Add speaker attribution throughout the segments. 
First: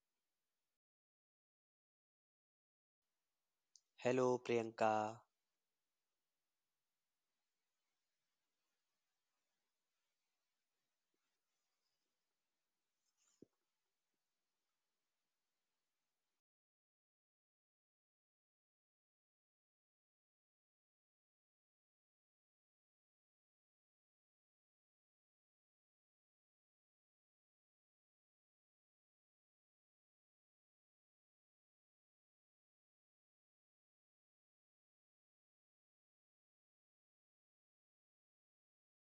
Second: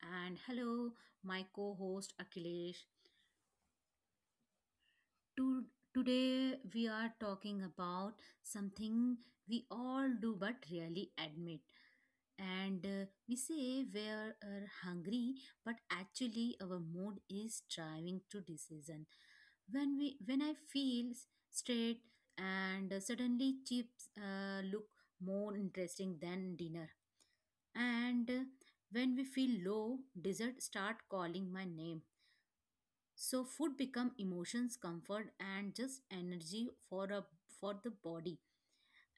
Speaker 1: and hello, my co host Akhilesh.
Speaker 2: Hello, Priyanka.
Speaker 1: To- Today, we are talking about something we all do but rarely admit. And we say we are hungry, but actually, our mood is driving to decision. When I feel straight and suddenly chips look more interesting than dinner and when we feel low dessert start calling my name, so food become emotions comfort and just energy for the body,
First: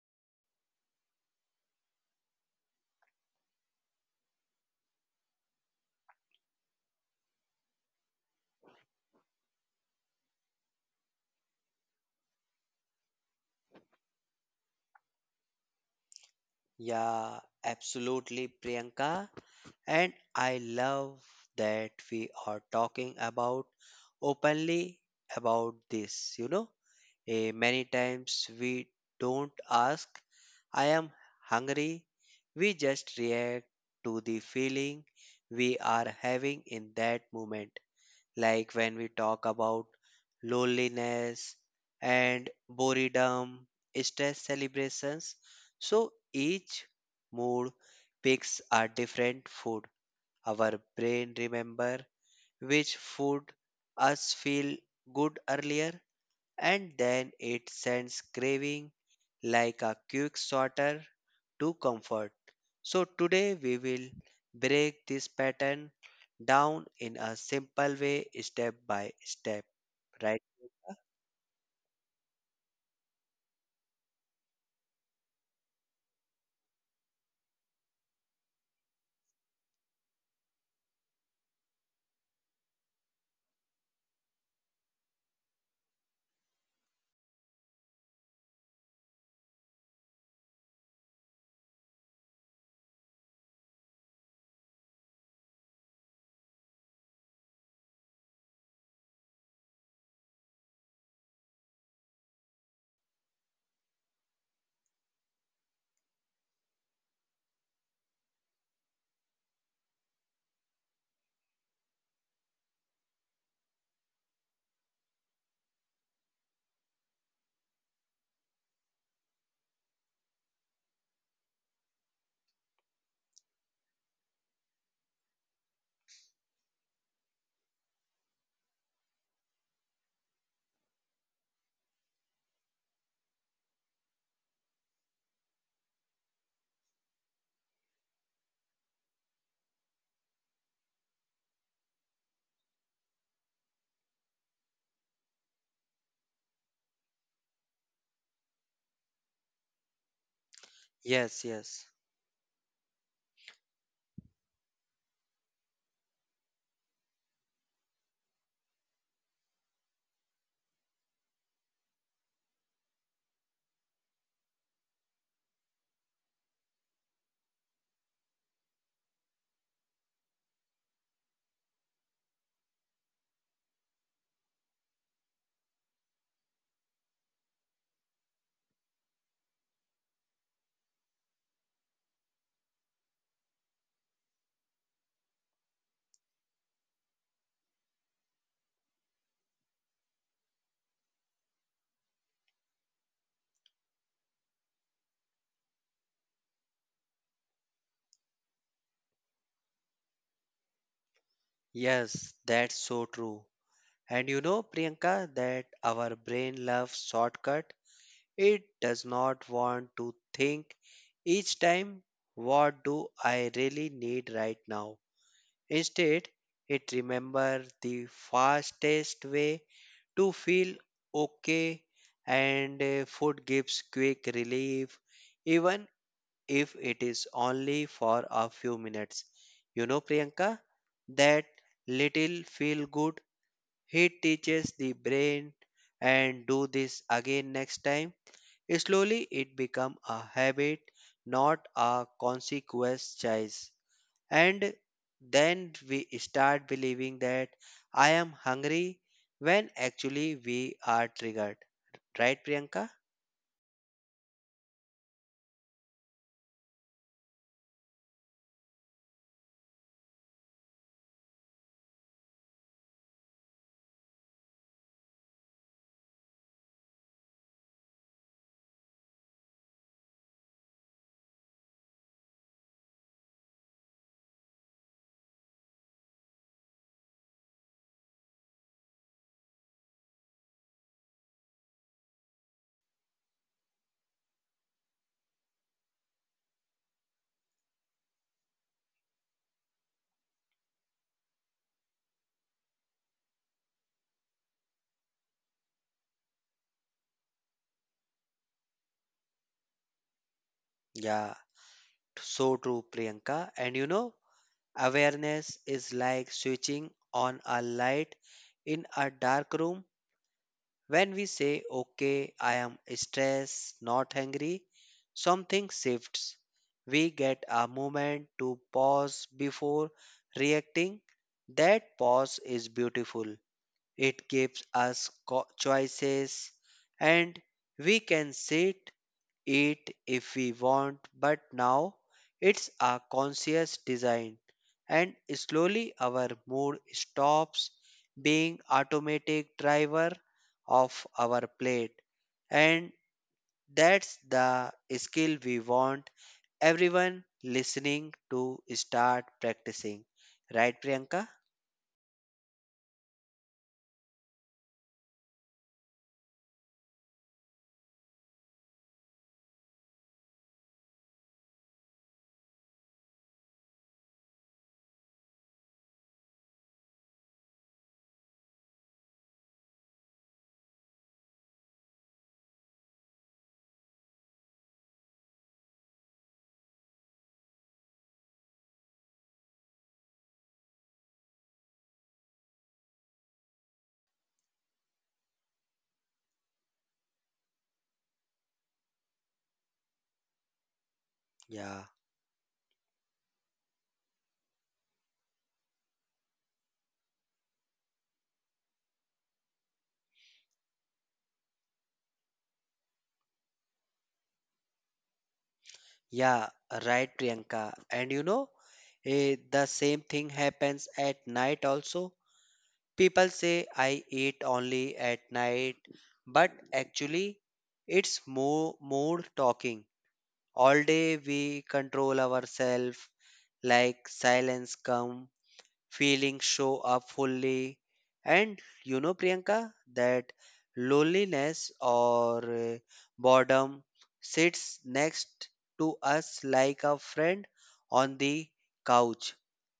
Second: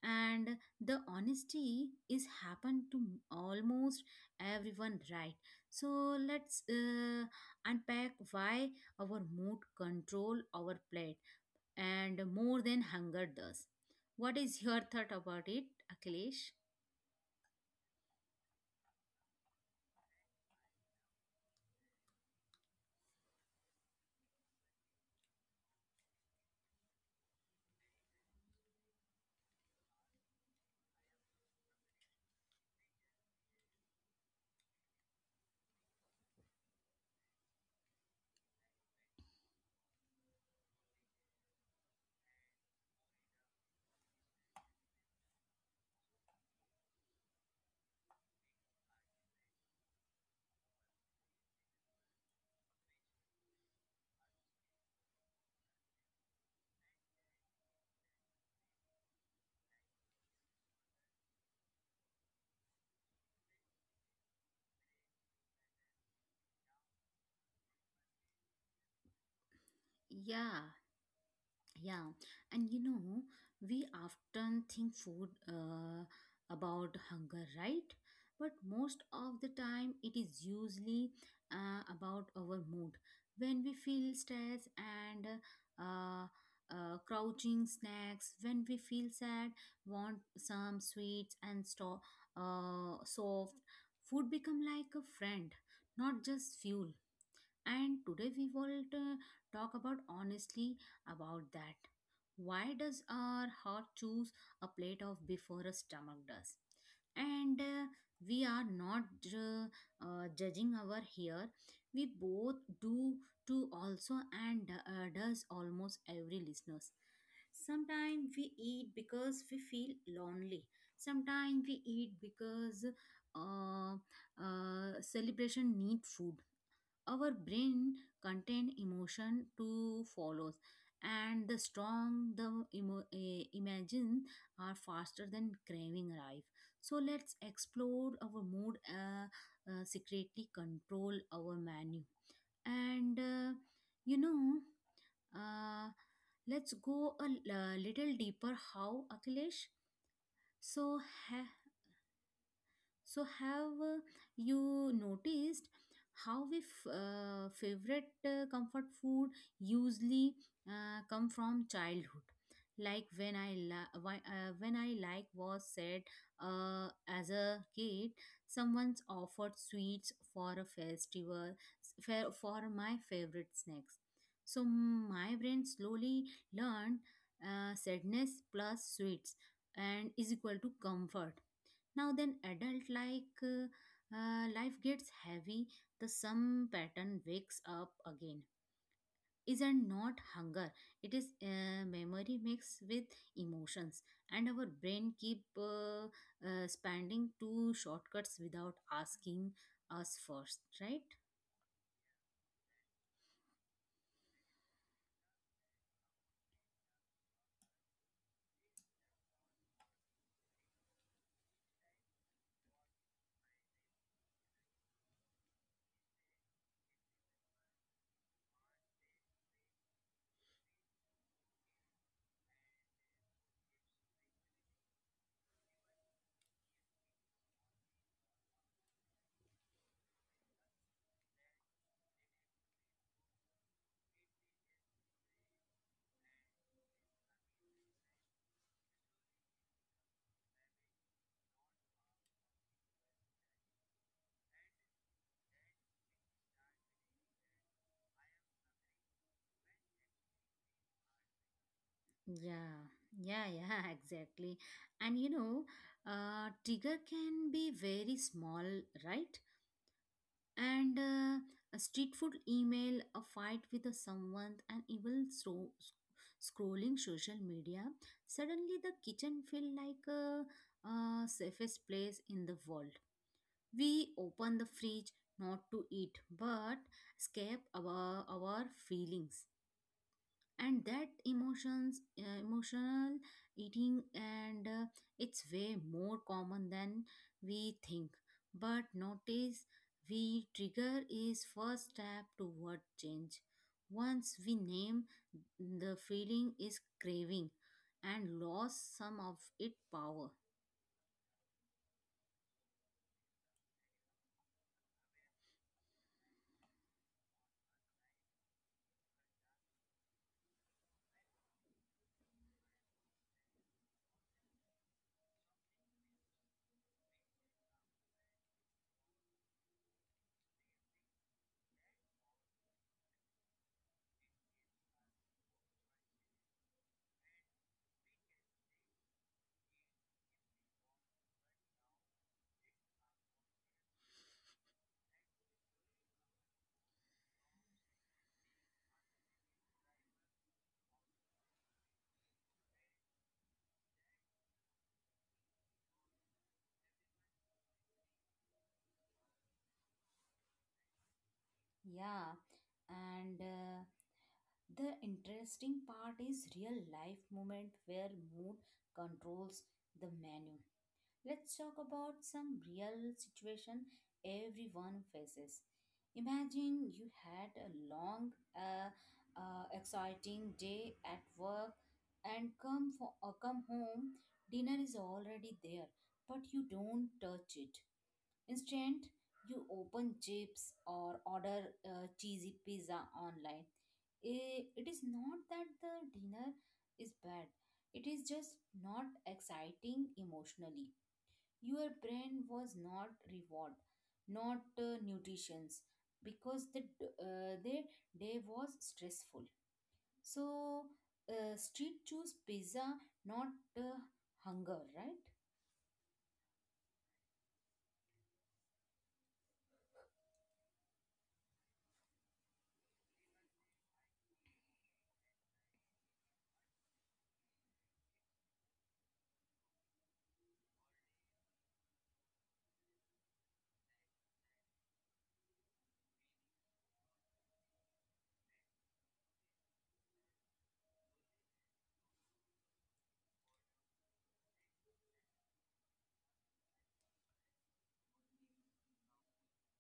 Speaker 1: and the honesty is happen to almost everyone, right? So let's unpack why our mood control our plate and more than hunger does. What is your thought about it, Akhilesh?
Speaker 2: Yeah, absolutely, Priyanka. And I love that we are talking about openly about this. You know, many times we don't ask, I am hungry. We just react to the feeling we are having in that moment. Like when we talk about loneliness and boredom, stress celebrations. So each mood picks a different food. Our brain remember which food us feel good earlier, and then it sends craving like a quick sorter to comfort. So, today we will break this pattern down in a simple way, step by step. Right,
Speaker 1: Yeah.
Speaker 2: Priyanka?
Speaker 1: Yeah, and you know, we often think food about hunger, right? But most of the time, it is usually about our mood. When we feel stress and uh, crouching snacks, when we feel sad, want some sweets and soft food become like a friend, not just fuel. And today we will talk about honestly about that. Why does our heart choose a plate of before a stomach does? And we are not uh, judging our here. We both do to also, and does almost every listeners. Sometimes we eat because we feel lonely. Sometimes we eat because uh, celebration need food, our brain contain emotion to follows, and the strong the imagine are faster than craving arrive. So let's explore our mood secretly control our menu and you know uh, let's go a little deeper how, Akhilesh. So
Speaker 2: Yes,
Speaker 1: ha-
Speaker 2: yes.
Speaker 1: so, have you noticed how we favorite comfort food usually come from childhood? Like when I like was said as a kid, someone's offered sweets for a festival for my favorite snacks. So my brain slowly learned sadness plus sweets and is equal to comfort now, then adult like life gets heavy, the some pattern wakes up again, isn't not hunger, it is memory mixed with emotions, and our brain keep spending two shortcuts without asking us first, right?
Speaker 2: Yes, that's so true. And you know, Priyanka, that our brain loves shortcut. It does not want to think each time, what do I really need right now? Instead, it remembers the fastest way to feel okay, and food gives quick relief even if it is only for a few minutes. You know, Priyanka, that little feel good hit teaches the brain and do this again next time. Slowly it become a habit, not a consequence choice, and then we start believing that I am hungry when actually we are triggered. Right,
Speaker 1: Yeah,
Speaker 2: Priyanka?
Speaker 1: yeah, yeah, exactly. And you know, trigger can be very small, right? And a street food email, a fight with a someone, and even so scrolling social media. Suddenly, the kitchen feel like a safest place in the world. We open the fridge not to eat, but escape our feelings, and that emotions emotional eating, and it's way more common than we think. But notice we trigger is first step toward change. Once we name the feeling is craving and lost some of its power.
Speaker 2: Yeah, so true, Priyanka. And you know, awareness is like switching on a light in a dark room. When we say, okay, I am stressed, not hungry, something shifts. We get a moment to pause before reacting. That pause is beautiful. It gives us co- choices, and we can sit it if we want, but now it's a conscious design, and slowly our mood stops being automatic driver of our plate. And that's the skill we want everyone listening to start practicing, right, Priyanka?
Speaker 1: Yeah. And the interesting part is real life moment where mood controls the menu. Let's talk about some real situation everyone faces. Imagine you had a long, exciting day at work, and come for or come home. Dinner is already there, but you don't touch it. Instead, you open chips or order cheesy pizza online. It is not that the dinner is bad; it is just not exciting emotionally.
Speaker 2: Yeah.
Speaker 1: Your brain was not reward, not nutrition, because their day was stressful. So street choose pizza, not uh, hunger, right?
Speaker 2: Yeah, right, Priyanka. And you know, the same thing happens at night also. People say I eat only at night, but actually, it's more mood talking. All day we control ourselves, like silence come feeling show up fully. And you know, Priyanka, that loneliness or boredom sits next to us like a friend on the couch.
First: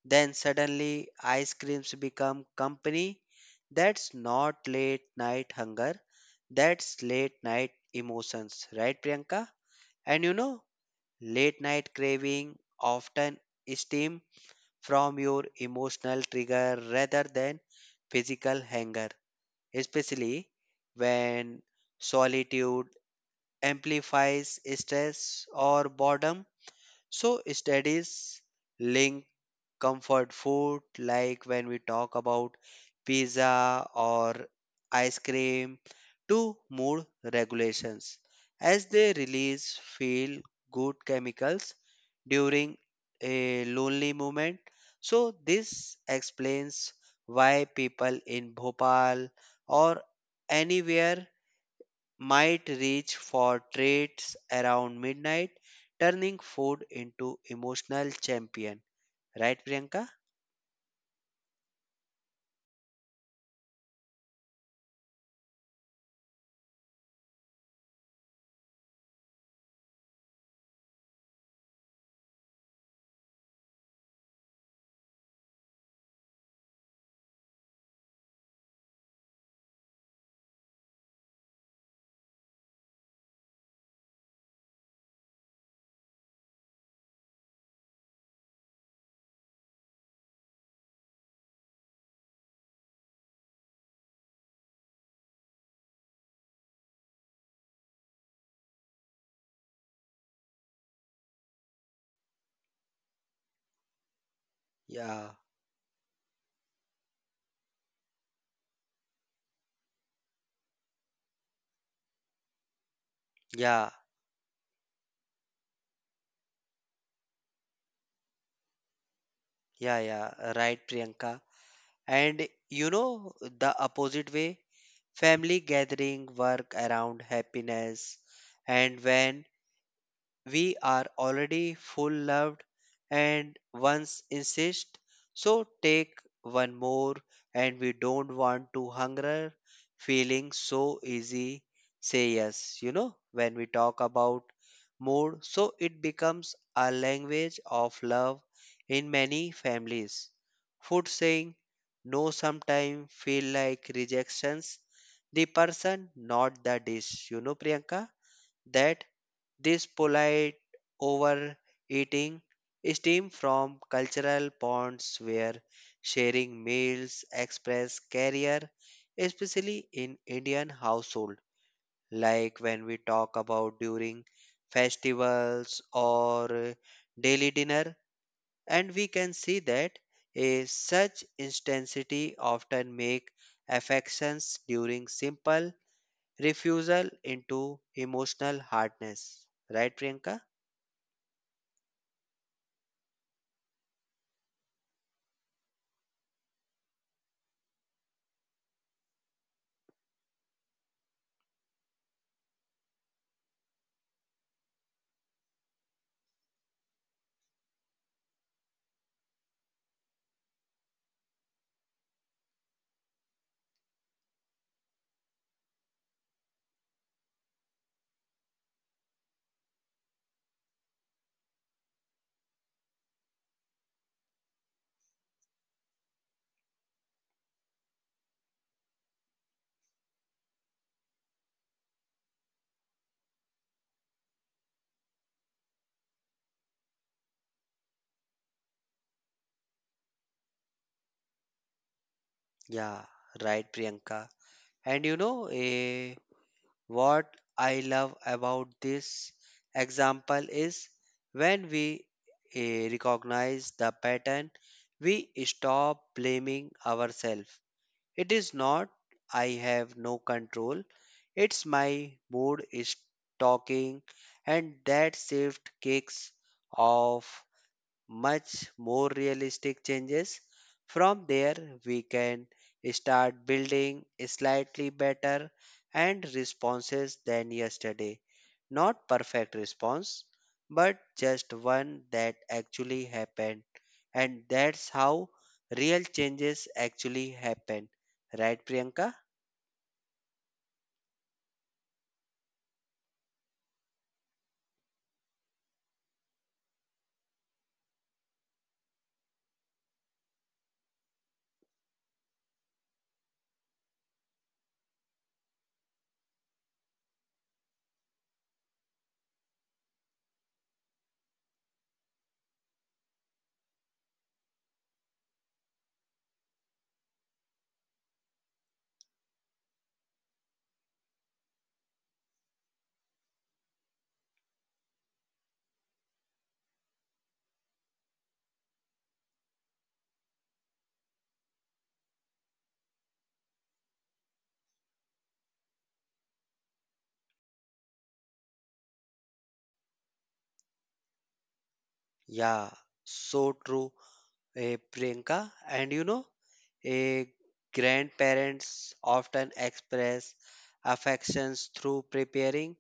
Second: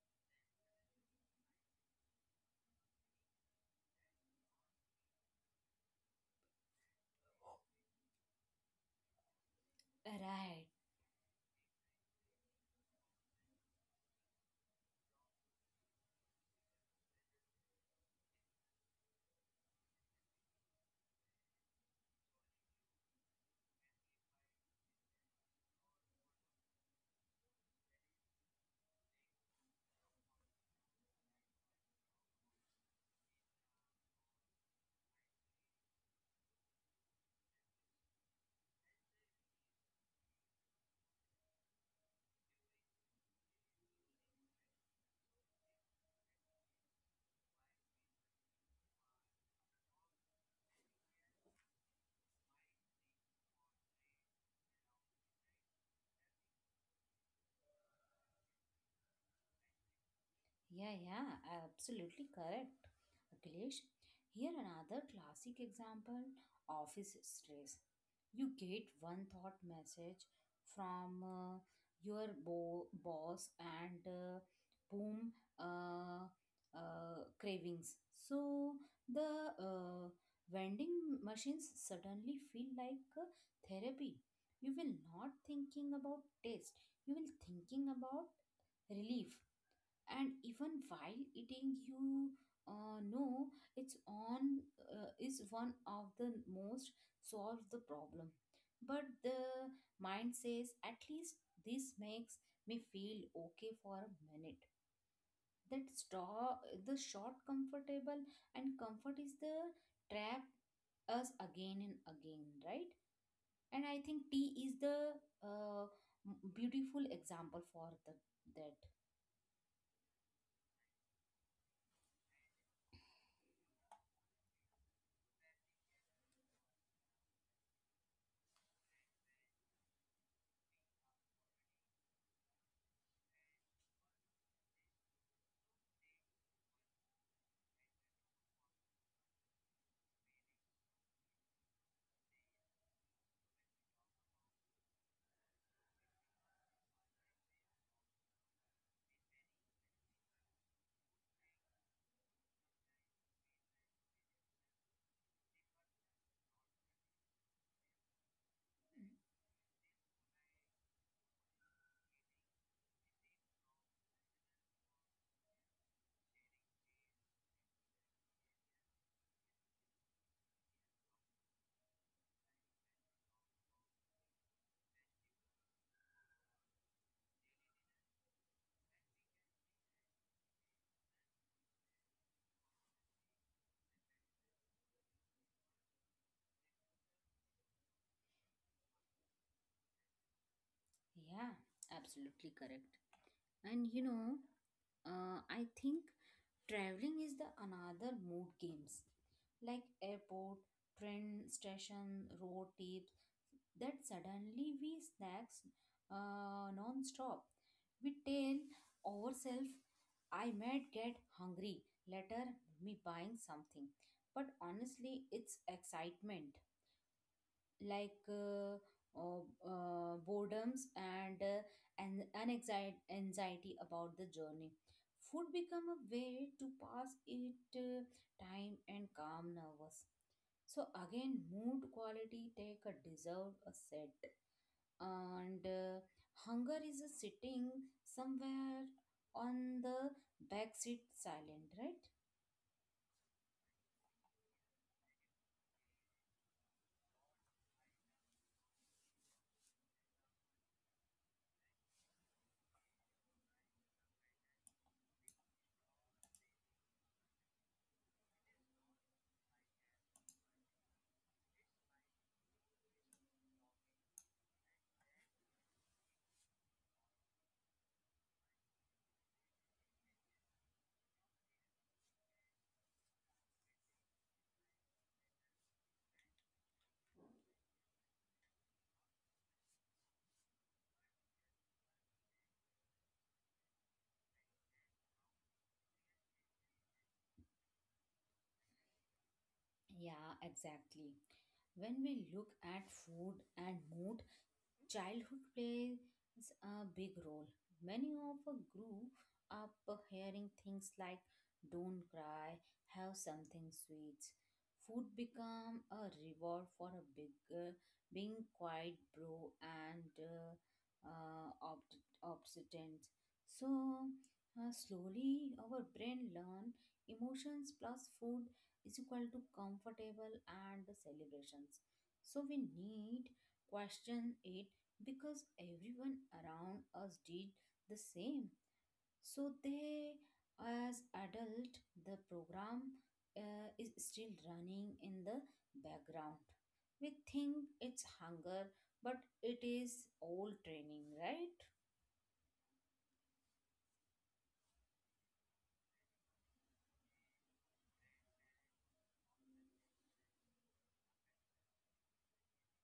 Speaker 2: Then suddenly, ice creams become company. That's not late night hunger, that's late night emotions, right, Priyanka? And you
Speaker 1: Right.
Speaker 2: know, late night craving often stem from your emotional trigger rather than physical anger, especially when solitude amplifies stress or boredom. So studies link comfort food, like when we talk about pizza or ice cream, to mood regulations as they release feel good chemicals during a lonely moment. So, this explains why people in Bhopal or anywhere might reach for traits around midnight, turning food into emotional champion. Right, Priyanka?
Speaker 1: Yeah, yeah, absolutely correct, Akhilesh. Here another classic example, office stress. You get one thought message from your boss and boom, uh, cravings. So the vending machines suddenly feel like therapy. You will not thinking about taste. You will thinking about relief, and even while eating you know it's on is one of the most solve the problem, but the mind says at least this makes me feel okay for a minute.
Speaker 2: Yeah,
Speaker 1: That straw the short comfortable, and comfort is the trap us again and again, right? And
Speaker 2: yeah,
Speaker 1: I think tea is the uh, beautiful example for the that.
Speaker 2: yeah. Right, Priyanka. And you know the opposite way, family gathering work around happiness, and when we are already full loved and once insist, so take one more, and we don't want to hunger feeling so easy say yes. You know, when we talk about mood, so it becomes a language of love. In many families food saying no sometimes feel like rejections the person, not the dish. You know, Priyanka, that this polite overeating stemmed from cultural bonds where sharing meals express career, especially in Indian household, like when we talk about during festivals or daily dinner, and we can see that a such intensity often make affections during simple refusal into emotional hardness. Right, Priyanka?
Speaker 1: Yeah, absolutely correct. And you know I think traveling is the another mood games, like airport, train station, road trips. That suddenly we snacks non-stop. We tell ourselves I might get hungry later, me buying something, but honestly it's excitement, like oh, boredoms and and an anxiety about the journey. Food become a way to pass it time and calm nervous. So again mood quality take a deserve a set, and hunger is a sitting somewhere on the back seat silent, right?
Speaker 2: Yeah, right, Priyanka. And you know, what I love about this example is when we recognize the pattern, we stop blaming ourselves. It is not, I have no control, it's my mood is talking, and that shift kicks off much more realistic changes. From there, we can start building slightly better and responses than yesterday. Not perfect response, but just one that actually happened. And that's how real changes actually happen. Right, Priyanka?
Speaker 1: Yeah, exactly. When we look at food and mood, childhood plays a big role. Many of us grew up hearing things like don't cry, have something sweet. Food became a reward for a bigger, being quite bro and obstinate. So slowly our brain learn emotions plus food is equal to comfortable and celebrations. So we need question it because everyone around us did the same, so they as adult the program is still running in the background. We think it's hunger, but it is old training, right?
Speaker 2: Yeah, so true. Priyanka. And you know, eh, grandparents often express affections through preparing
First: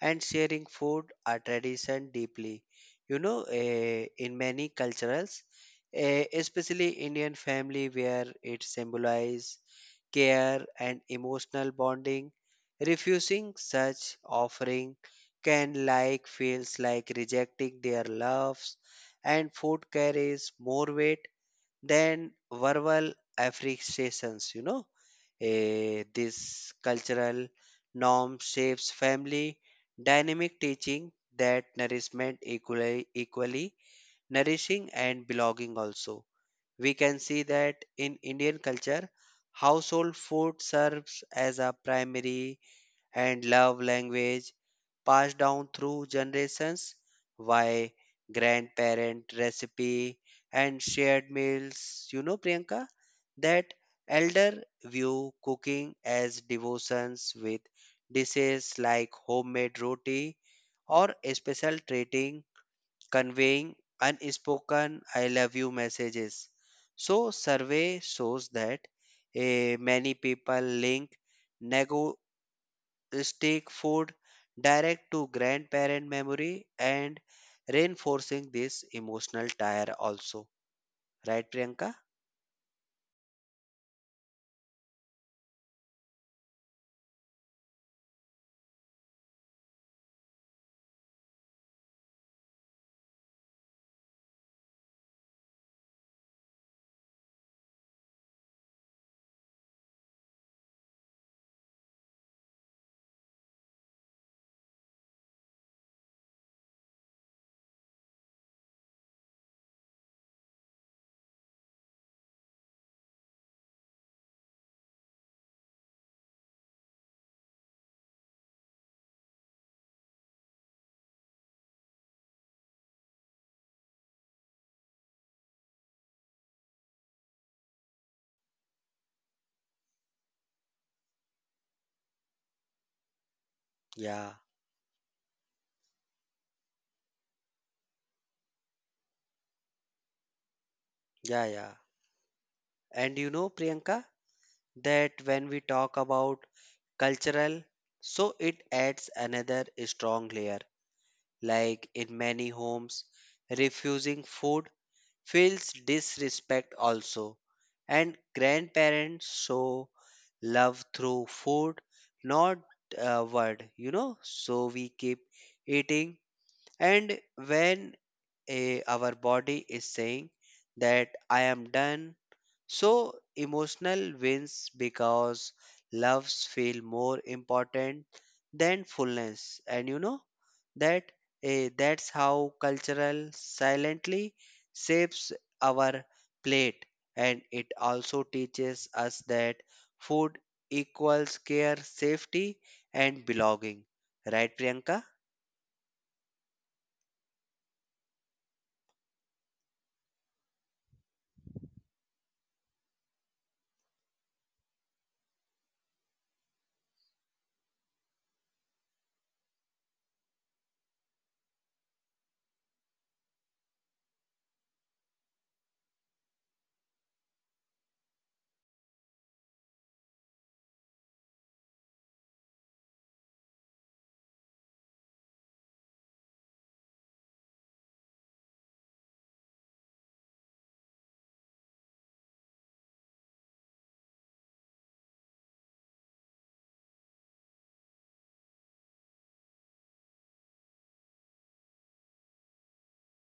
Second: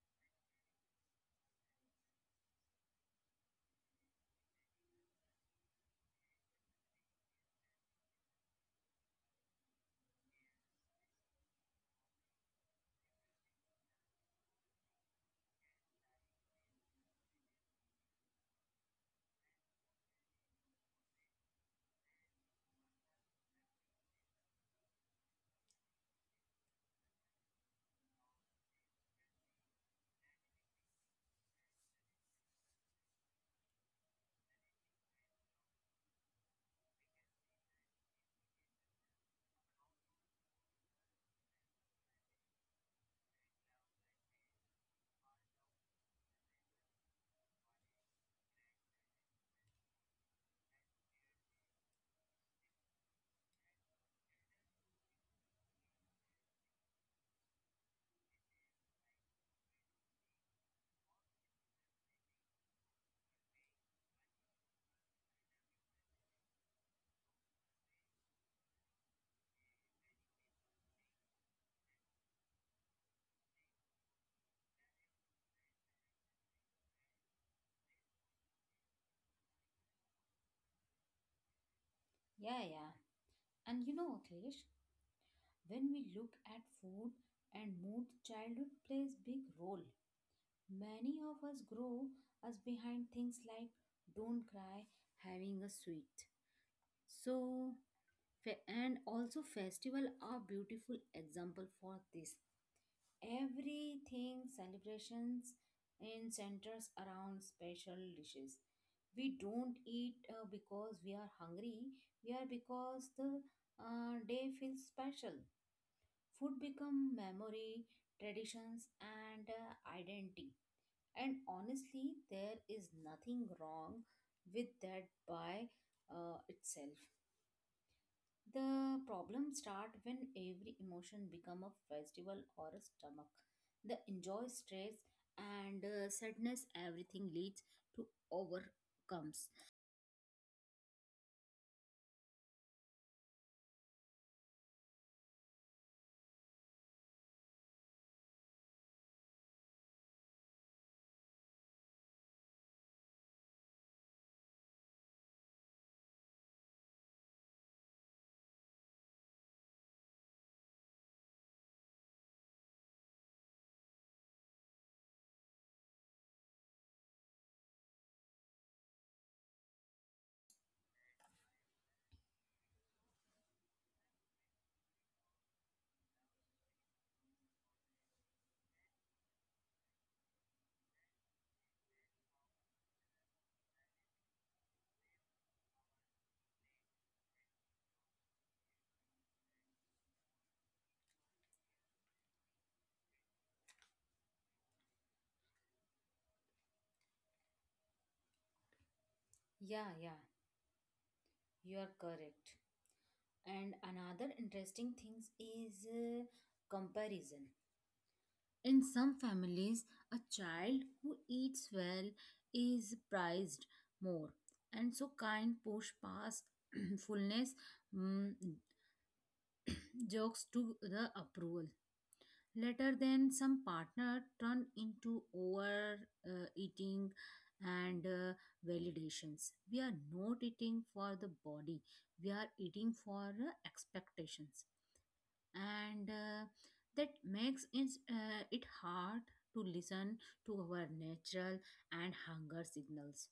Speaker 2: and sharing food, a tradition deeply. You know, in many cultures, especially Indian family, where it symbolizes care and emotional bonding, refusing such offering can like feels like rejecting their loves, and food carries more weight then verbal affectations. You know, this cultural norm shapes family dynamic teaching that nourishment equally nourishing and belonging also. We can see that in Indian culture household food serves as a primary and love language passed down through generations by grandparent recipe and shared meals. You know, Priyanka, that elder view cooking as devotions with dishes like homemade roti or a special treating conveying unspoken I love you messages. So survey shows that many people link nego stick food direct to grandparent memory and reinforcing this emotional tire also, right, Priyanka?
Speaker 1: Yeah, yeah, and you know, Akhilesh, when we look at food and mood, childhood plays big role. Many of us grow us behind things like don't cry, having a sweet. So and also festival are beautiful example for this. Everything celebrations in centers around special dishes. We don't eat because we are hungry, we are because the day feels special. Food become memory, traditions, and identity, and honestly there is nothing wrong with that by itself. The problem start when every emotion become a festival or a stomach. The
Speaker 2: yeah
Speaker 1: enjoy stress and sadness, everything leads to overcomes.
Speaker 2: yeah yeah And you know, Priyanka, that when we talk about cultural, so it adds another strong layer. Like in many homes refusing food feels disrespect also. And grandparents show love through food, not a word, you know. So we keep eating, and when our body is saying that I am done, so emotional wins because loves feel more important than fullness. And you know that that's how cultural silently shapes our plate, and it also teaches us that food equals care, safety and belonging. Right, Priyanka?
Speaker 1: Yeah, yeah, you are correct. And another interesting things is comparison. In some families, a child who eats well is prized more, and so kind push past fullness, mm, jokes to the approval. Later then some partner turn into over eating and validations. We are not eating for the body, we are eating for expectations, and that makes it hard to listen to our natural and hunger signals.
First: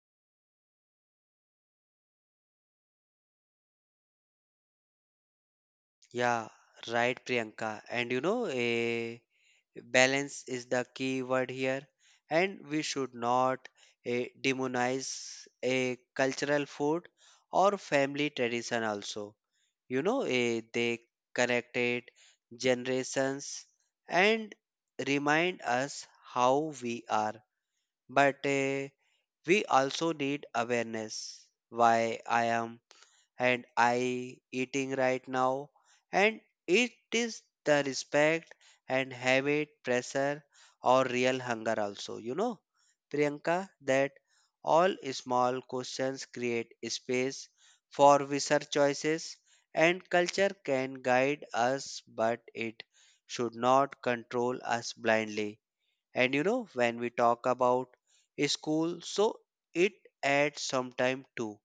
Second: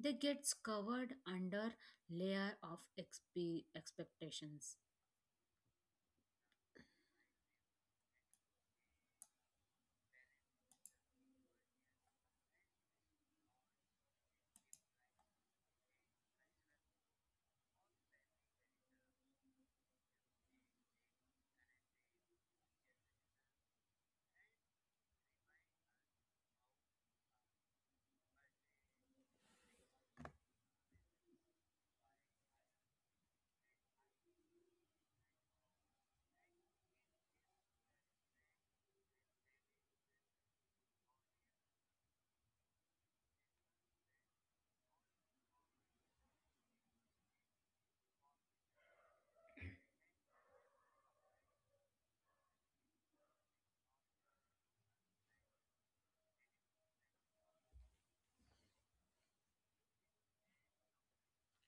Speaker 1: They gets covered under layer of expectations.
Speaker 2: Yeah, right, Priyanka. And you know, balance is the key word here, and we should not demonize a cultural food or family tradition also. You know, they connected generations and remind us how we are, but we also need awareness why I eating right now. And it is the respect and habit, pressure, or real hunger also. You know, Priyanka, that all small questions create space for research choices, and culture can guide us, but it should not control us blindly. And you know, when we talk about school, so it adds some time too,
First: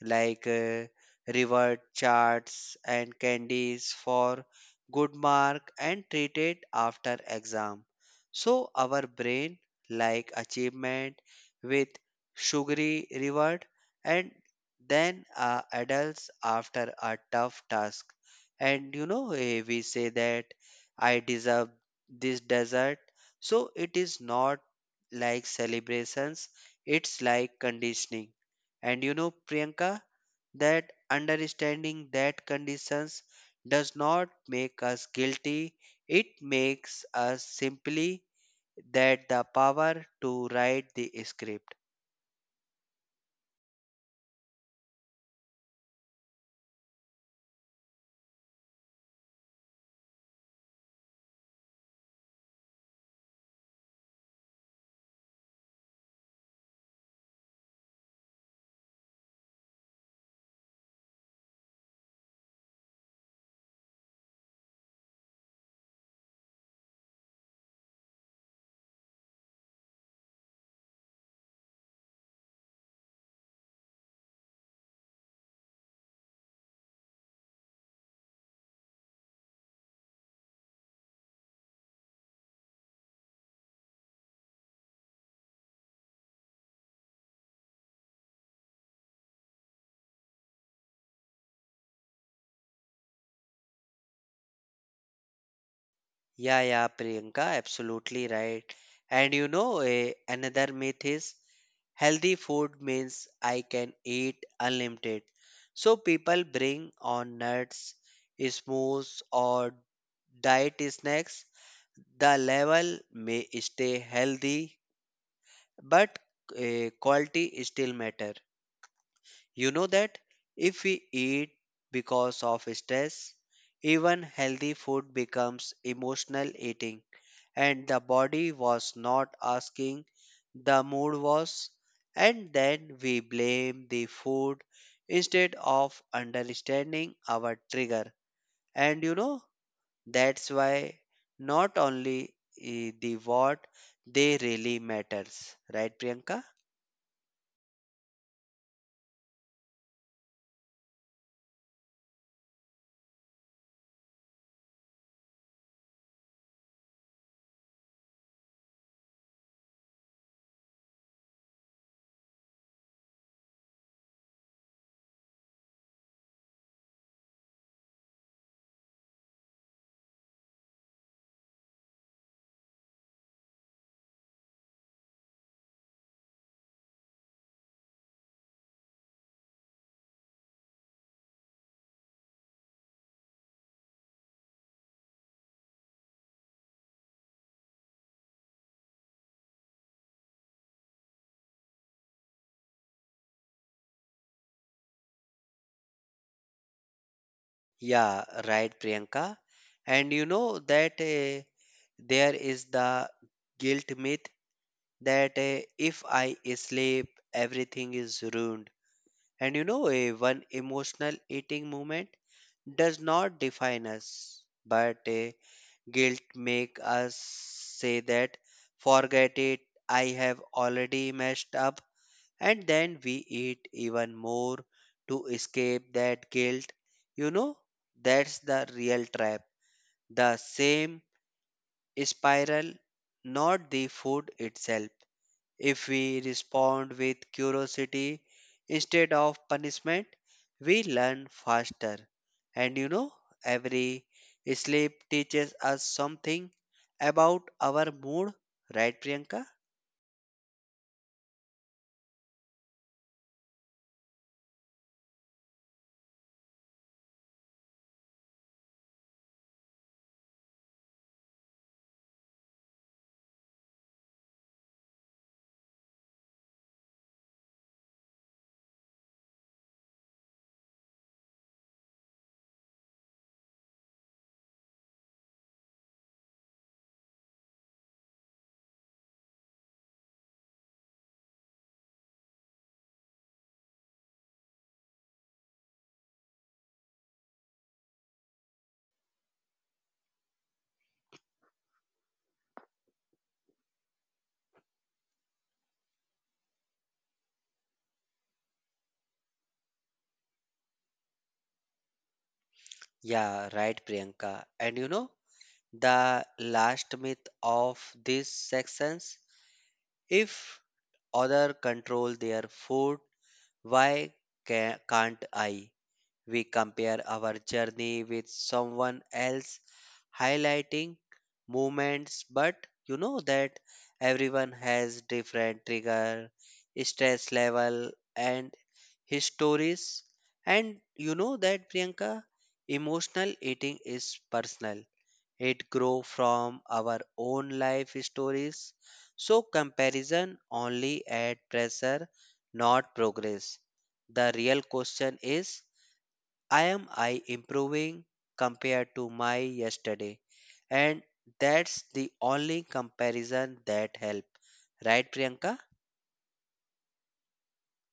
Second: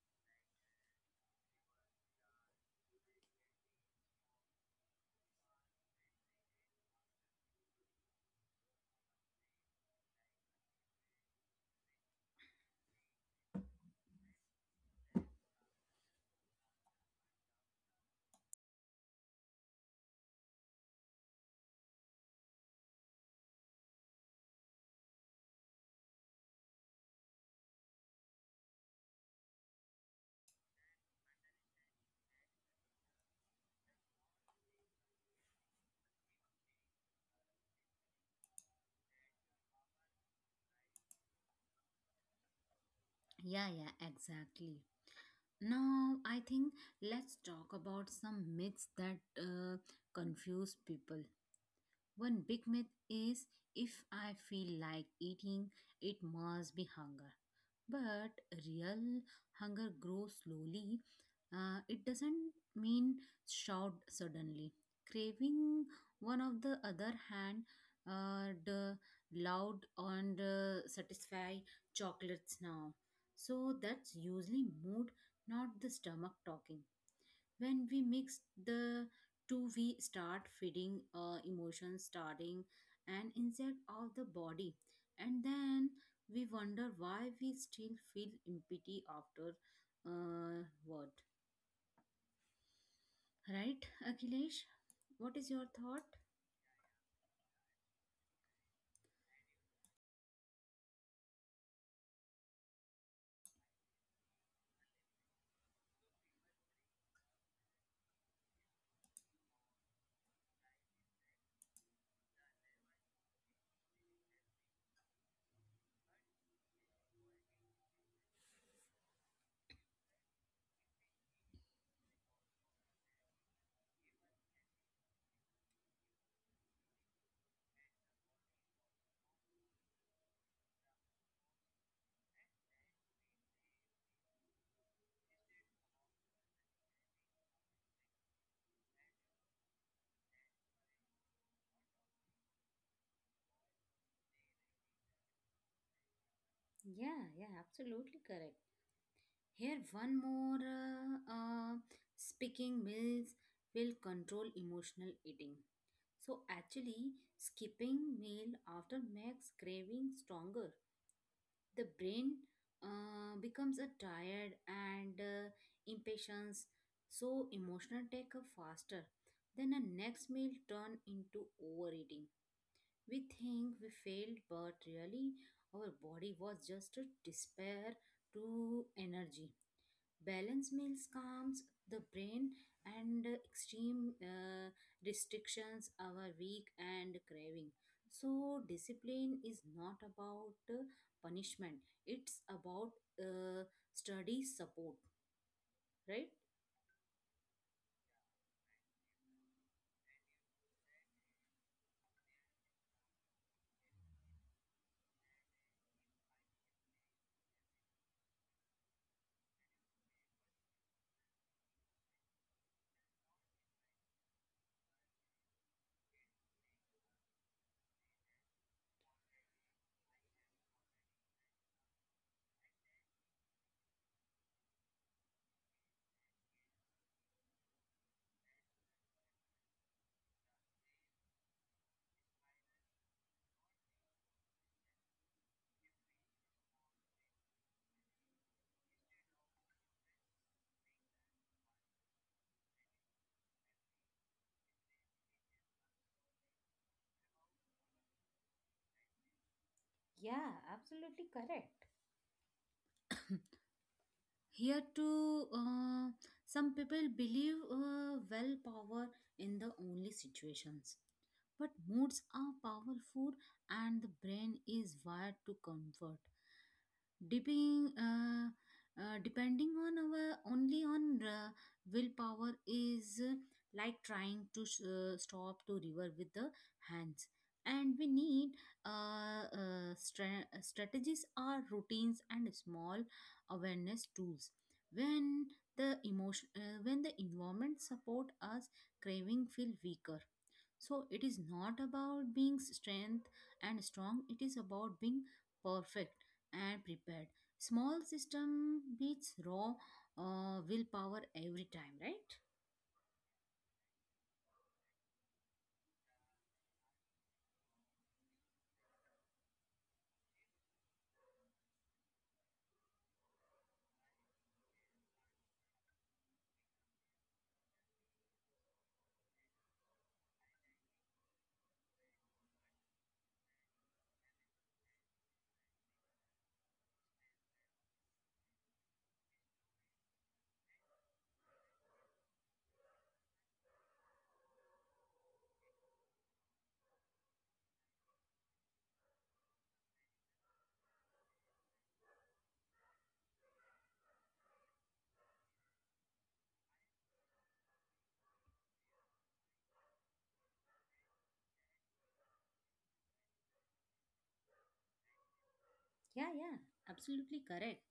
Speaker 2: like reward charts and candies for good mark and treat it after exam. So our brain like achievement with sugary reward, and then adults after a tough task. And you know we say that I deserve this dessert. So it is not like celebrations, it's like conditioning. And you know, Priyanka, that understanding that conditions does not make us guilty, it makes us simply that the power to write the script.
Speaker 1: Yeah, yeah, exactly. Now, I think let's talk about some myths that confuse people. One big myth is if I feel like eating, it must be hunger. But real hunger grows slowly. It doesn't mean shout suddenly. Craving, one of the other hand, the loud and satisfy chocolates now. So that's usually mood, not the stomach talking. When we mix the two, we start feeding emotions starting and inside of the body, and then we wonder why we still feel empty after uh, what, right, Akhilesh? What is your thought?
Speaker 2: Yeah, Priyanka, absolutely right. And you know, another myth is healthy food means I can eat unlimited. So people bring on nuts, smoothies, or diet snacks. The level may stay healthy, but quality still matter. You know that if we eat because of stress, even healthy food becomes emotional eating, and the body was not asking, the mood was, and then we blame the food instead of understanding our trigger. And you know, that's why not only the what they really matters, right, Priyanka?
Speaker 1: Yeah, yeah, absolutely correct. Here one more speaking meals will control emotional eating. So actually skipping meal after makes craving stronger. The brain becomes a tired and impatience, so emotional take a faster, then a next meal turn into overeating. We think we failed, but really our body was just a despair to energy. Balanced meals calms the brain, and extreme restrictions are weak and craving. So, discipline is not about punishment, it's about uh, study support, right?
Speaker 2: Yeah, right, Priyanka. And you know that there is the guilt myth that if I sleep, everything is ruined. And you know, one emotional eating moment does not define us, but guilt make us say that forget it. I have already messed up, and then we eat even more to escape that guilt. You know, that's the real trap. The same spiral, not the food itself. If we respond with curiosity instead of punishment, we learn faster. And you know, every sleep teaches us something about our mood, right, Priyanka?
Speaker 1: Yeah, absolutely correct. Here too, some people believe well power in the only situations. But moods are powerful and the brain is wired to comfort. Dipping, uh, depending on our only on willpower is like trying to stop to river with the hands, and we need strategies are routines and small awareness tools. When the emotion when the environment support us, craving feel weaker. So it is not about being strength and strong, it is about being perfect and prepared. Small system beats raw willpower every time, right?
Speaker 2: Yeah, right, Priyanka. And you know, the last myth of these sections, if other control their food, why can't I? We compare our journey with someone else, highlighting movements, but you know that everyone has different trigger, stress level, and histories. And you know that, Priyanka, emotional eating is personal, it grow from our own life stories. So comparison only add pressure not progress. The real question is, I am I improving compared to my yesterday, and that's the only comparison that help, right, Priyanka?
Speaker 1: Yeah, yeah, absolutely correct.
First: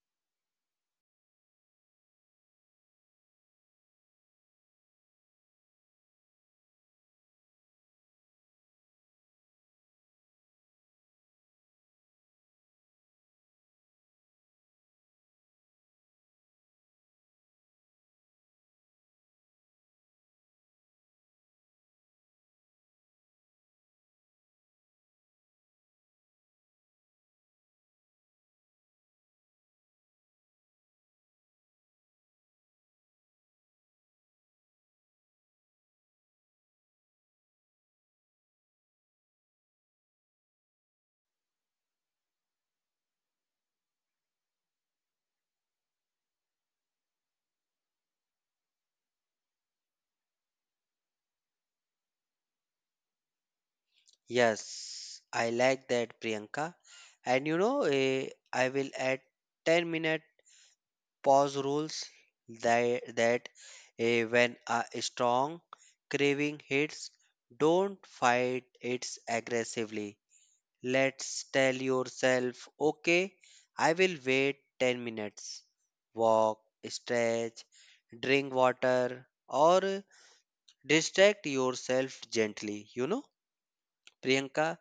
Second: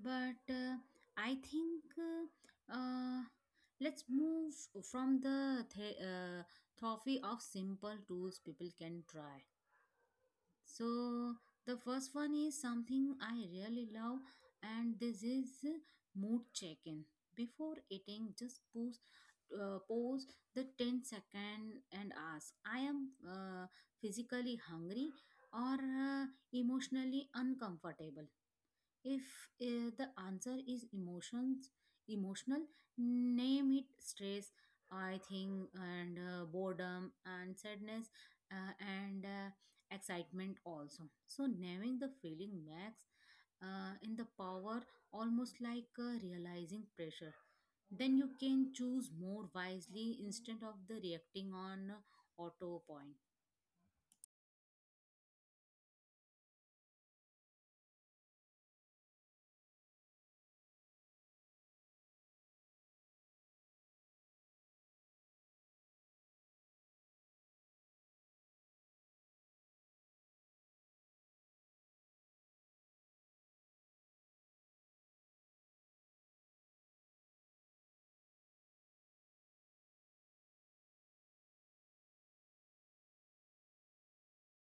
Speaker 1: But I think let's move from the trophy of simple tools people can try. So the first one is something I really love, and this is mood check-in. Before eating, just pause the 10 second, and ask, I am physically hungry or emotionally uncomfortable. If the answer is emotions emotional, name it stress, I think, and boredom and sadness, and excitement also. So naming the feeling max in the power, almost like realizing pressure, then you can choose more wisely instead of the reacting on auto point.
Speaker 2: Yes, I like that, Priyanka. And you know, I will add 10-minute pause rules that when a strong craving hits, don't fight it aggressively. Let's tell yourself, okay, I will wait 10 minutes. Walk, stretch, drink water, or distract yourself gently. You know, Priyanka,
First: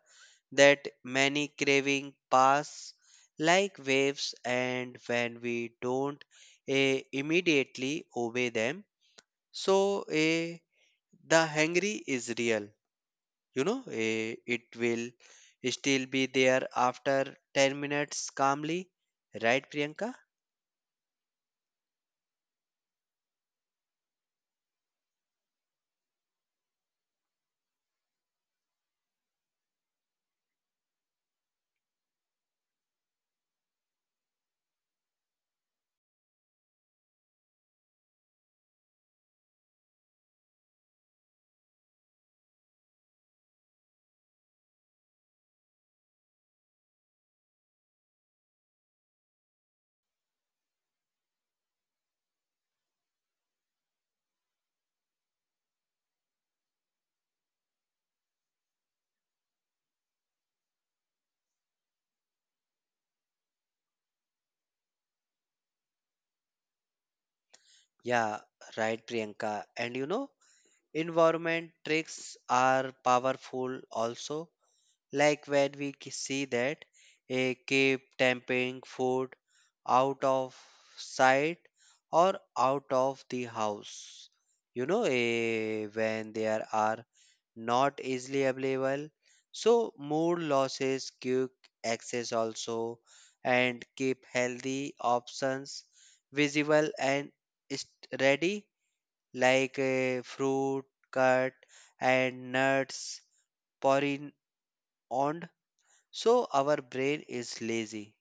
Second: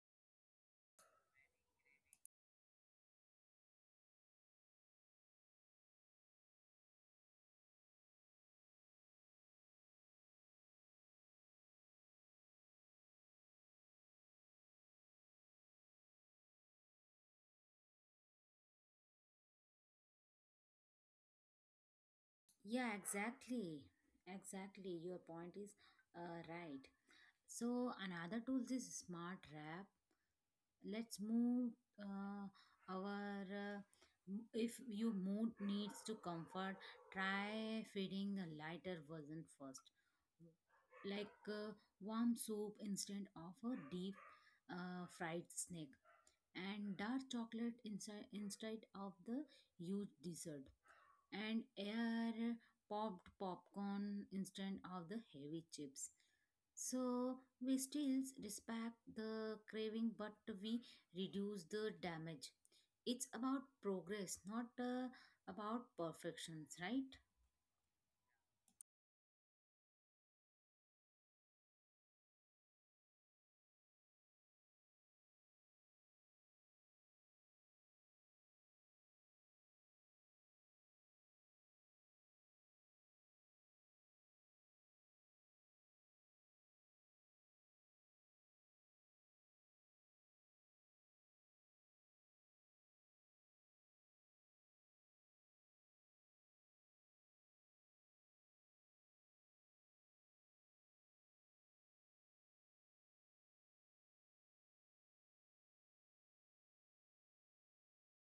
Speaker 2: that many craving pass like waves and when we don't immediately obey them. So the hungry is real. You know, it will still be there after 10 minutes calmly, right, Priyanka?
Speaker 1: Yeah, exactly. Exactly your point is right. So another tool is smart wrap. Let's move uh, our uh, if your mood needs to comfort, try feeding the lighter version first, like warm soup instead of a deep fried snack, and dark chocolate inside instead of the huge dessert, and air popped popcorn instead of the heavy chips. So we still respect the craving, but we reduce the damage. It's about progress, not about perfections, right?
Speaker 2: Yeah, right, Priyanka. And you know, environment tricks are powerful also. Like when we see that a keep tempting food out of sight or out of the house. You know, when there are not easily available. So mood losses, quick access also, and keep healthy options visible and is ready, like fruit, cut, and nuts, pouring. So our brain is lazy.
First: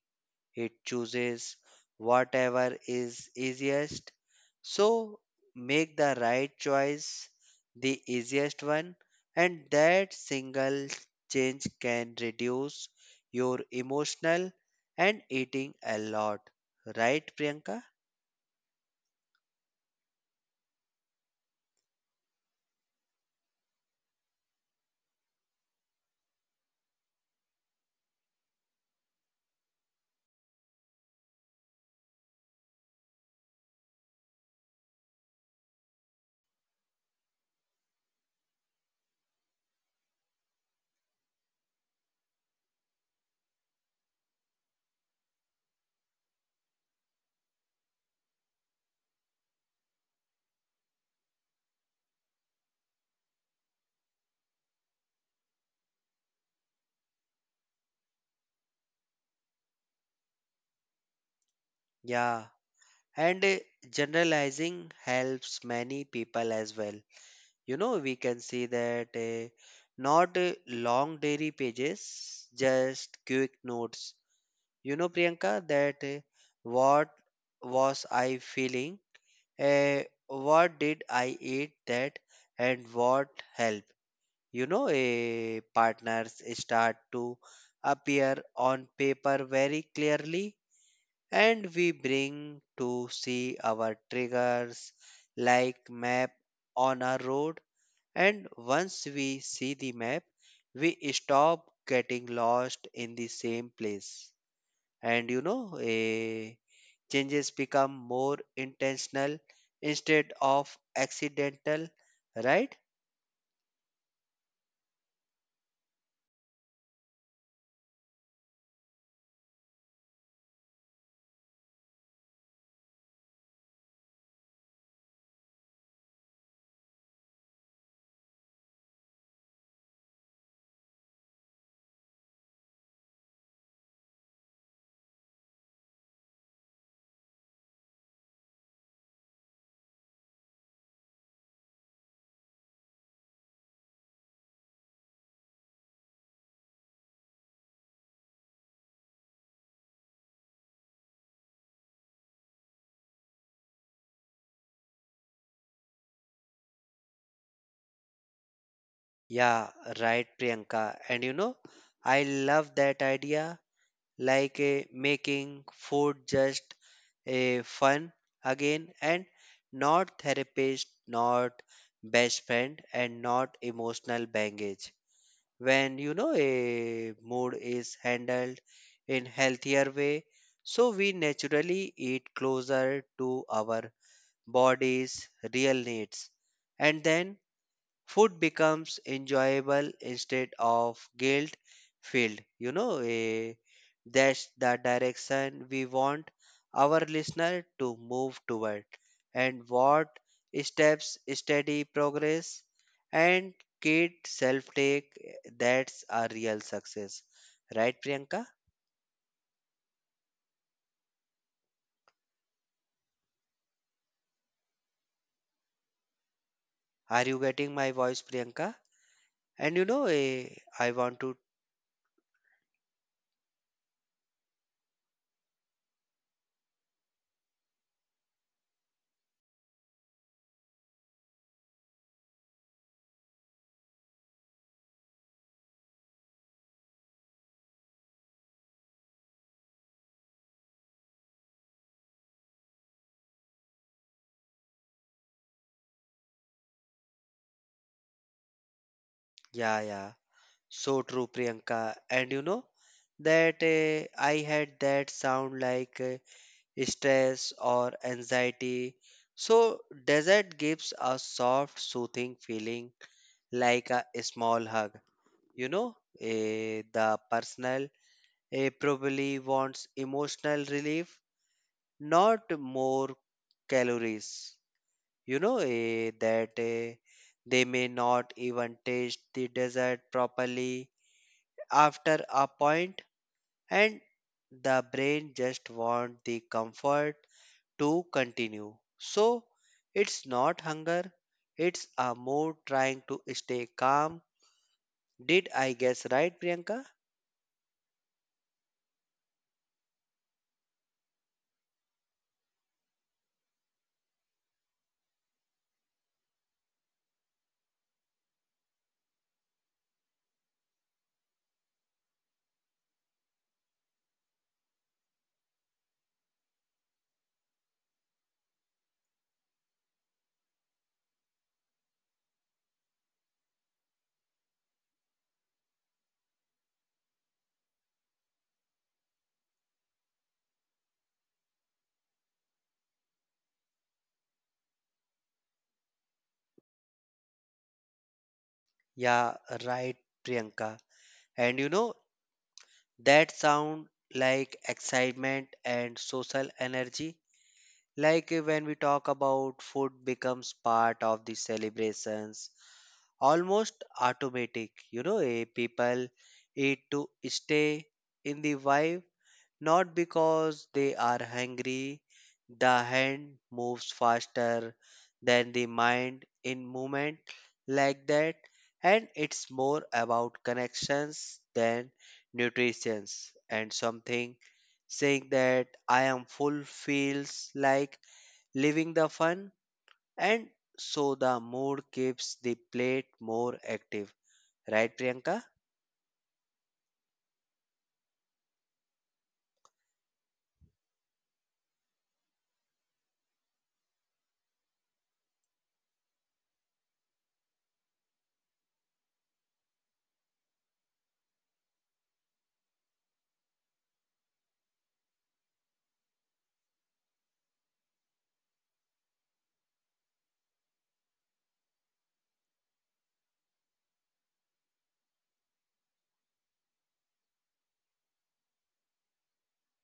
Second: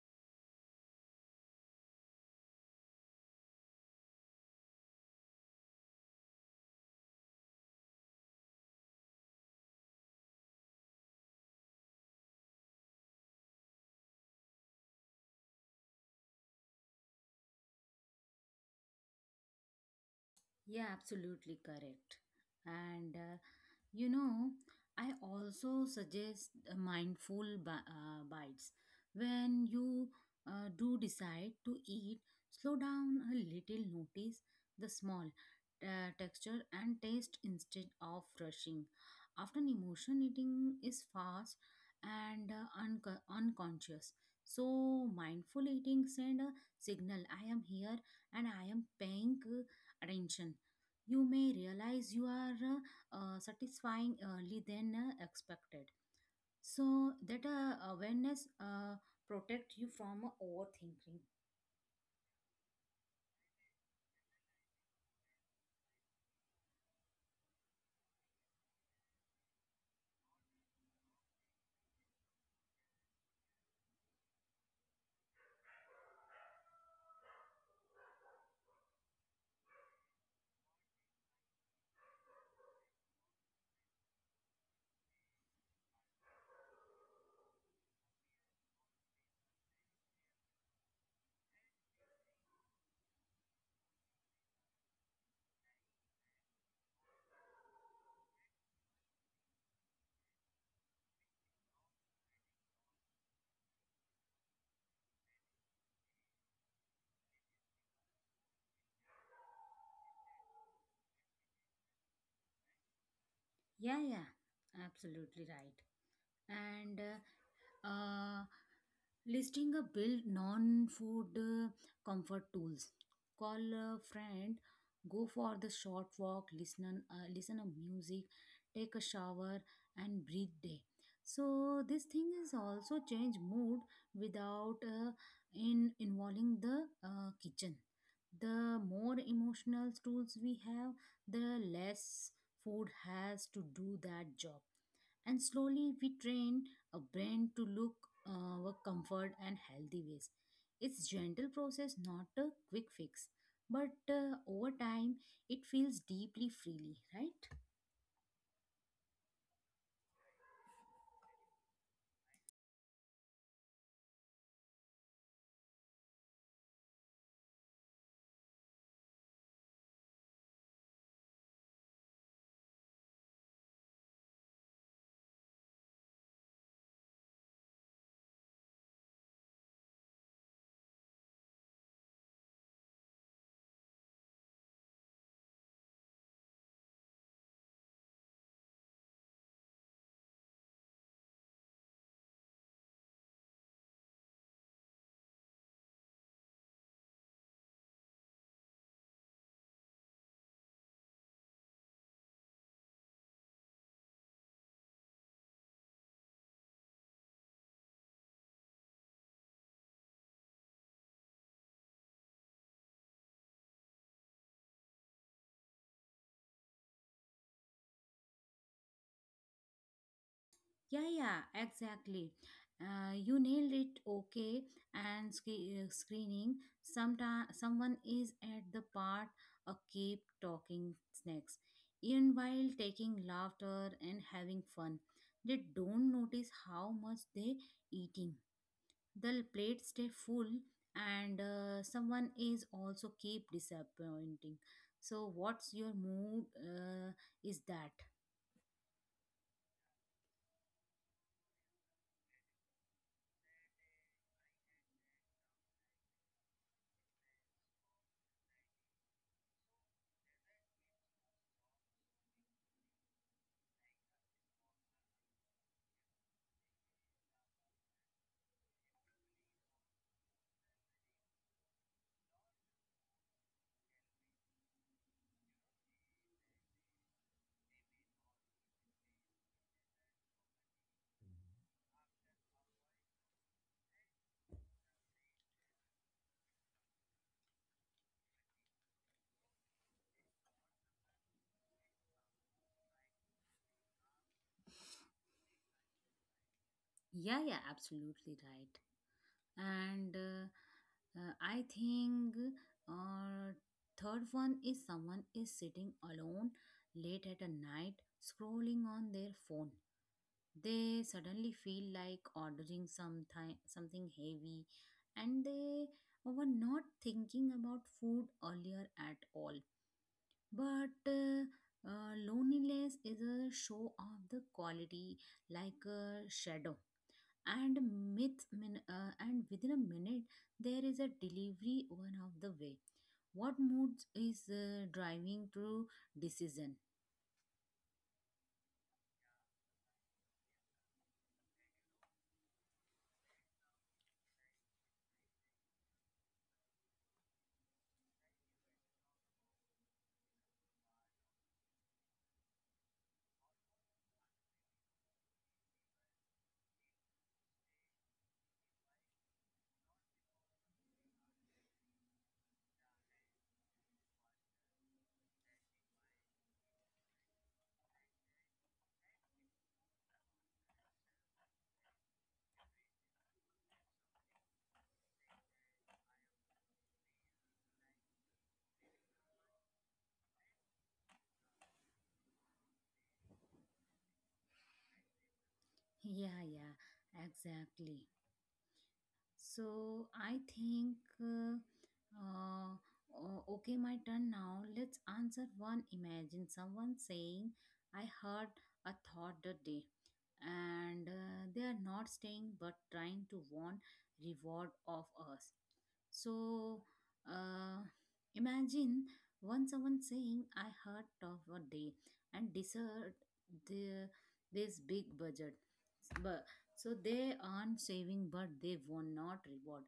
Speaker 2: It chooses whatever is easiest. So make the right choice, the easiest one, and that single change can reduce your emotional and eating a lot. Right, Priyanka?
Speaker 1: Yeah, absolutely correct. And uh, You know, I also suggest bites. When you do decide to eat, slow down a little, notice the small texture and taste instead of rushing. Often, emotion eating is fast and unconscious. So, mindful eating send a signal I am here and I am paying attention. You may realize you are satisfyingly than expected. So that awareness protect you from overthinking.
Speaker 2: Yeah. And generalizing helps many people as well. You know, we can see that not long dairy pages, just quick notes, you know, Priyanka, that what was I feeling, uh, what did I eat that, and what helped. You know, partners start to appear on paper very clearly, and we bring to see our triggers like map on a road. And once we see the map, we stop getting lost in the same place. And you know, changes become more intentional instead of accidental, right?
Speaker 1: Yeah, absolutely right. And uh, Listing a build non-food comfort tools, call a friend, go for the short walk, listen a music, take a shower, and breathe day. So this thing is also change mood without in involving the kitchen. The more emotional tools we have, the less food has to do that job, and slowly we train a brain to look for comfort and healthy ways. It's gentle process, not a quick fix, but over time it feels deeply freely, right?
Speaker 2: Yeah, right, Priyanka. And you know, I love that idea, like making food just a fun again, and not therapist, not best friend, and not emotional baggage. When you know a mood is handled in healthier way, so we naturally eat closer to our body's real needs, and then food becomes enjoyable instead of guilt filled, you know, that's the direction we want our listener to move toward. And what steps, steady progress, and kid self take, that's a real success, right, Priyanka? Are you getting my voice, Priyanka? And you know, I
Speaker 1: Yeah,
Speaker 2: want
Speaker 1: yeah,
Speaker 2: to
Speaker 1: exactly. You nailed it. Okay, and screening. Sometime someone is at the part of keep talking snacks, even while taking laughter and having fun. They don't notice how much they eating. The plate stay full, and someone is also keep disappointing. So, what's your mood? Is that?
Speaker 2: yeah. So true, Priyanka. And you know that I had that sound like stress or anxiety. So, desert gives a soft, soothing feeling like a small hug. You know, the personal probably wants emotional relief, not more calories. You know, they may not even taste the desert properly after a point, and the brain just wants the comfort to continue. So it's not hunger, it's a mood trying to stay calm. Did I guess right, Priyanka?
Speaker 1: Yeah, yeah, absolutely right. and I think uh, Third one is someone is sitting alone late at a night, scrolling on their phone. They suddenly feel like ordering something heavy, and they were not thinking about food earlier at all. But loneliness is a show of the quality, like a shadow. And and within a minute there is a delivery one of the way. What mood is driving through decision?
Speaker 2: Yeah, right, Priyanka. And you know, that sound like excitement and social energy. Like when we talk about food becomes part of the celebrations, almost automatic. You know, people eat to stay in the vibe, not because they are hungry. The hand moves faster than the mind in movement like that, and it's more about connections than nutritions. And something saying that I am full feels like leaving the fun, and so the mood keeps the plate more active, right, Priyanka?
Speaker 1: Yeah, yeah, exactly. So I think, uh, uh, okay, my turn now. Let's answer one. Imagine someone saying, I heard a thought the day, and they are not staying but trying to want reward of us. So, uh, imagine one someone saying, I heard of a day and deserved the, this big budget. So they earn saving, but they were not reward.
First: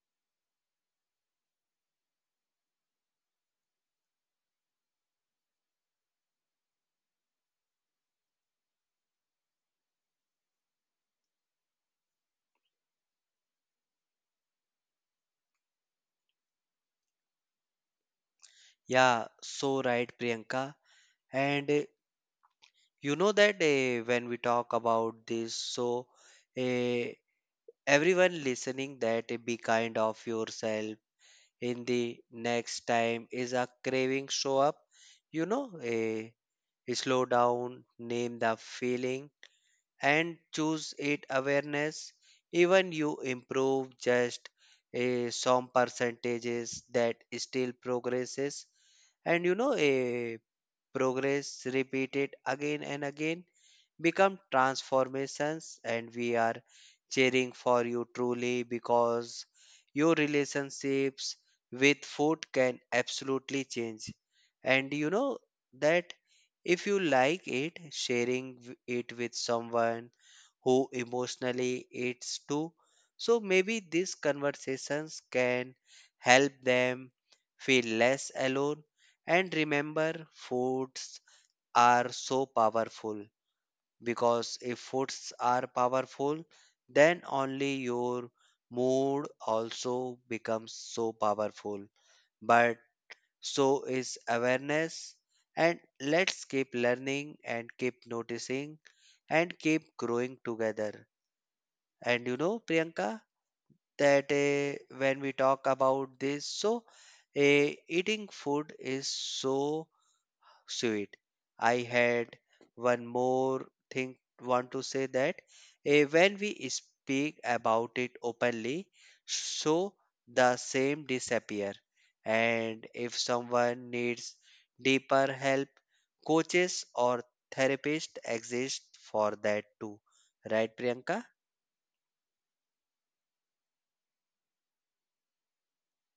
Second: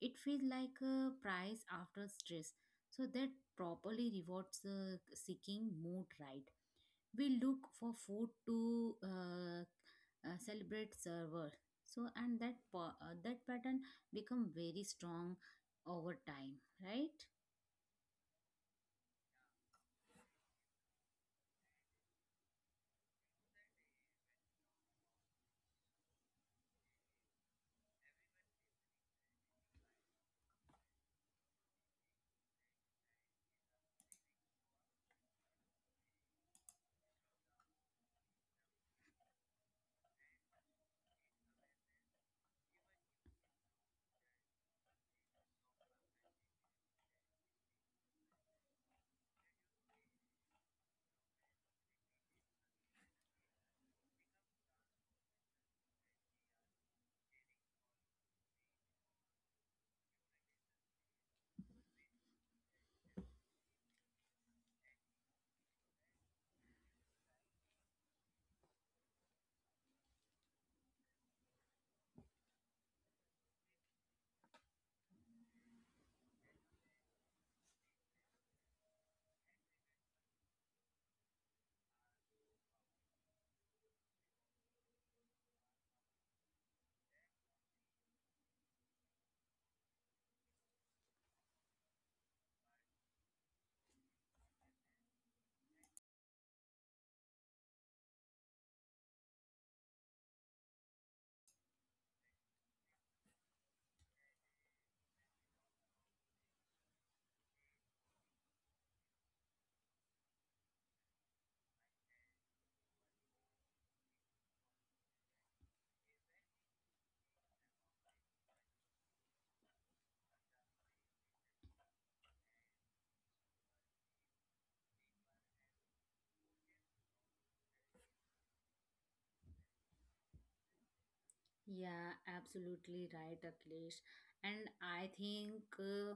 Speaker 1: It feels like a prize after stress. So that properly rewards the seeking mood, right? We look for food to celebrate server. So and that pattern become very strong over time, right?
Speaker 2: Yeah, so right, Priyanka. And you know that when we talk about this, so uh, everyone listening that be kind of yourself in the next time is a craving show up. You know, slow down, name the feeling, and choose it awareness. Even you improve just a some percentages, that still progresses. And you know, a progress repeated again and again become transformations, and we are cheering for you truly because your relationships with food can absolutely change. And you know that if you like it sharing it with someone who emotionally eats too. So maybe these conversations can help them feel less alone, and remember foods are so powerful, because if foods are powerful, then only your mood also becomes so powerful. But so is awareness, and let's keep learning and keep noticing and keep growing together. And you know, Priyanka, that when we talk about this, so eating food is so sweet. I had one more thing want to say that when we speak about it openly, so the same disappear. And if someone needs deeper help, coaches or therapists exist for that too. Right, Priyanka?
Speaker 1: Yeah, absolutely right, Akhilesh. And I think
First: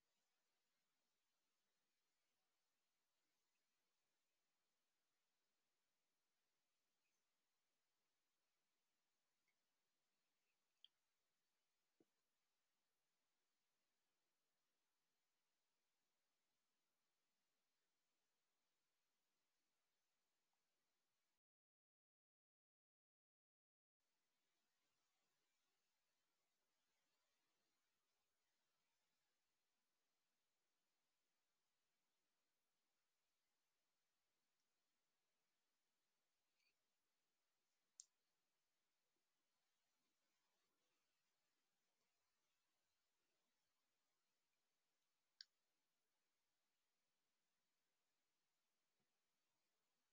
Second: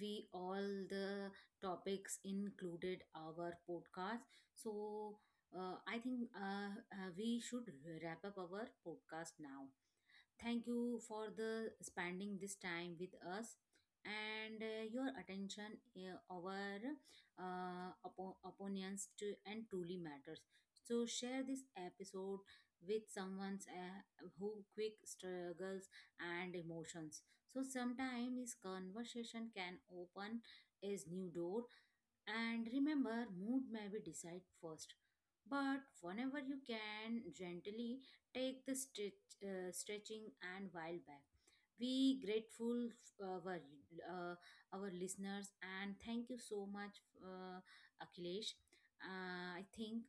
Speaker 1: we all the topics included our podcast. So I think we should wrap up our podcast now. Thank you for the spending this time with us, and your attention our opinions to and truly matters. So share this episode with someone who quick struggles and emotions. So sometimes this conversation can open a new door. And remember, mood may be decide first. But whenever you can, gently take the stretching and while back. We grateful uh, our, uh, our listeners, and thank you so much, Akhilesh. I think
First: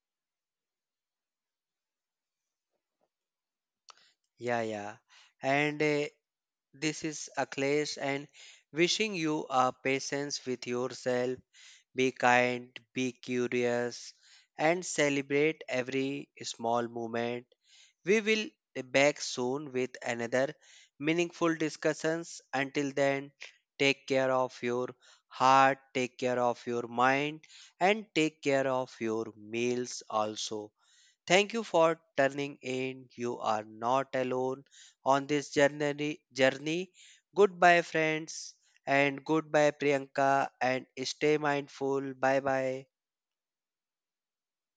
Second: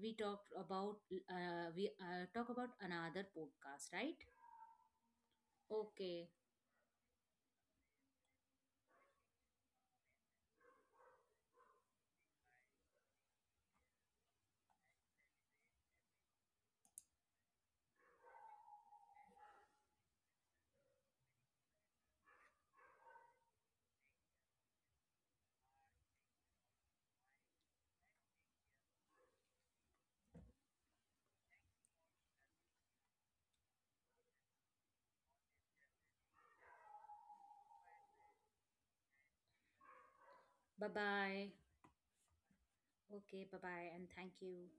Speaker 1: we talked about we talk about another podcast, right?
Speaker 2: Yeah, yeah. And
Speaker 1: Okay.
Speaker 2: this is Akhilesh, and wishing you a patience with yourself. Be kind, be curious, and celebrate every small moment. We will be back soon with another meaningful discussions. Until then, take care of your heart, take care of your mind, and take care of your meals also. Thank you for turning in. You are not alone on this journey. Journey. Goodbye, friends, and goodbye, Priyanka,
Speaker 1: Bye
Speaker 2: and stay
Speaker 1: bye.
Speaker 2: mindful. Bye bye.
Speaker 1: Okay. Bye bye, and thank you.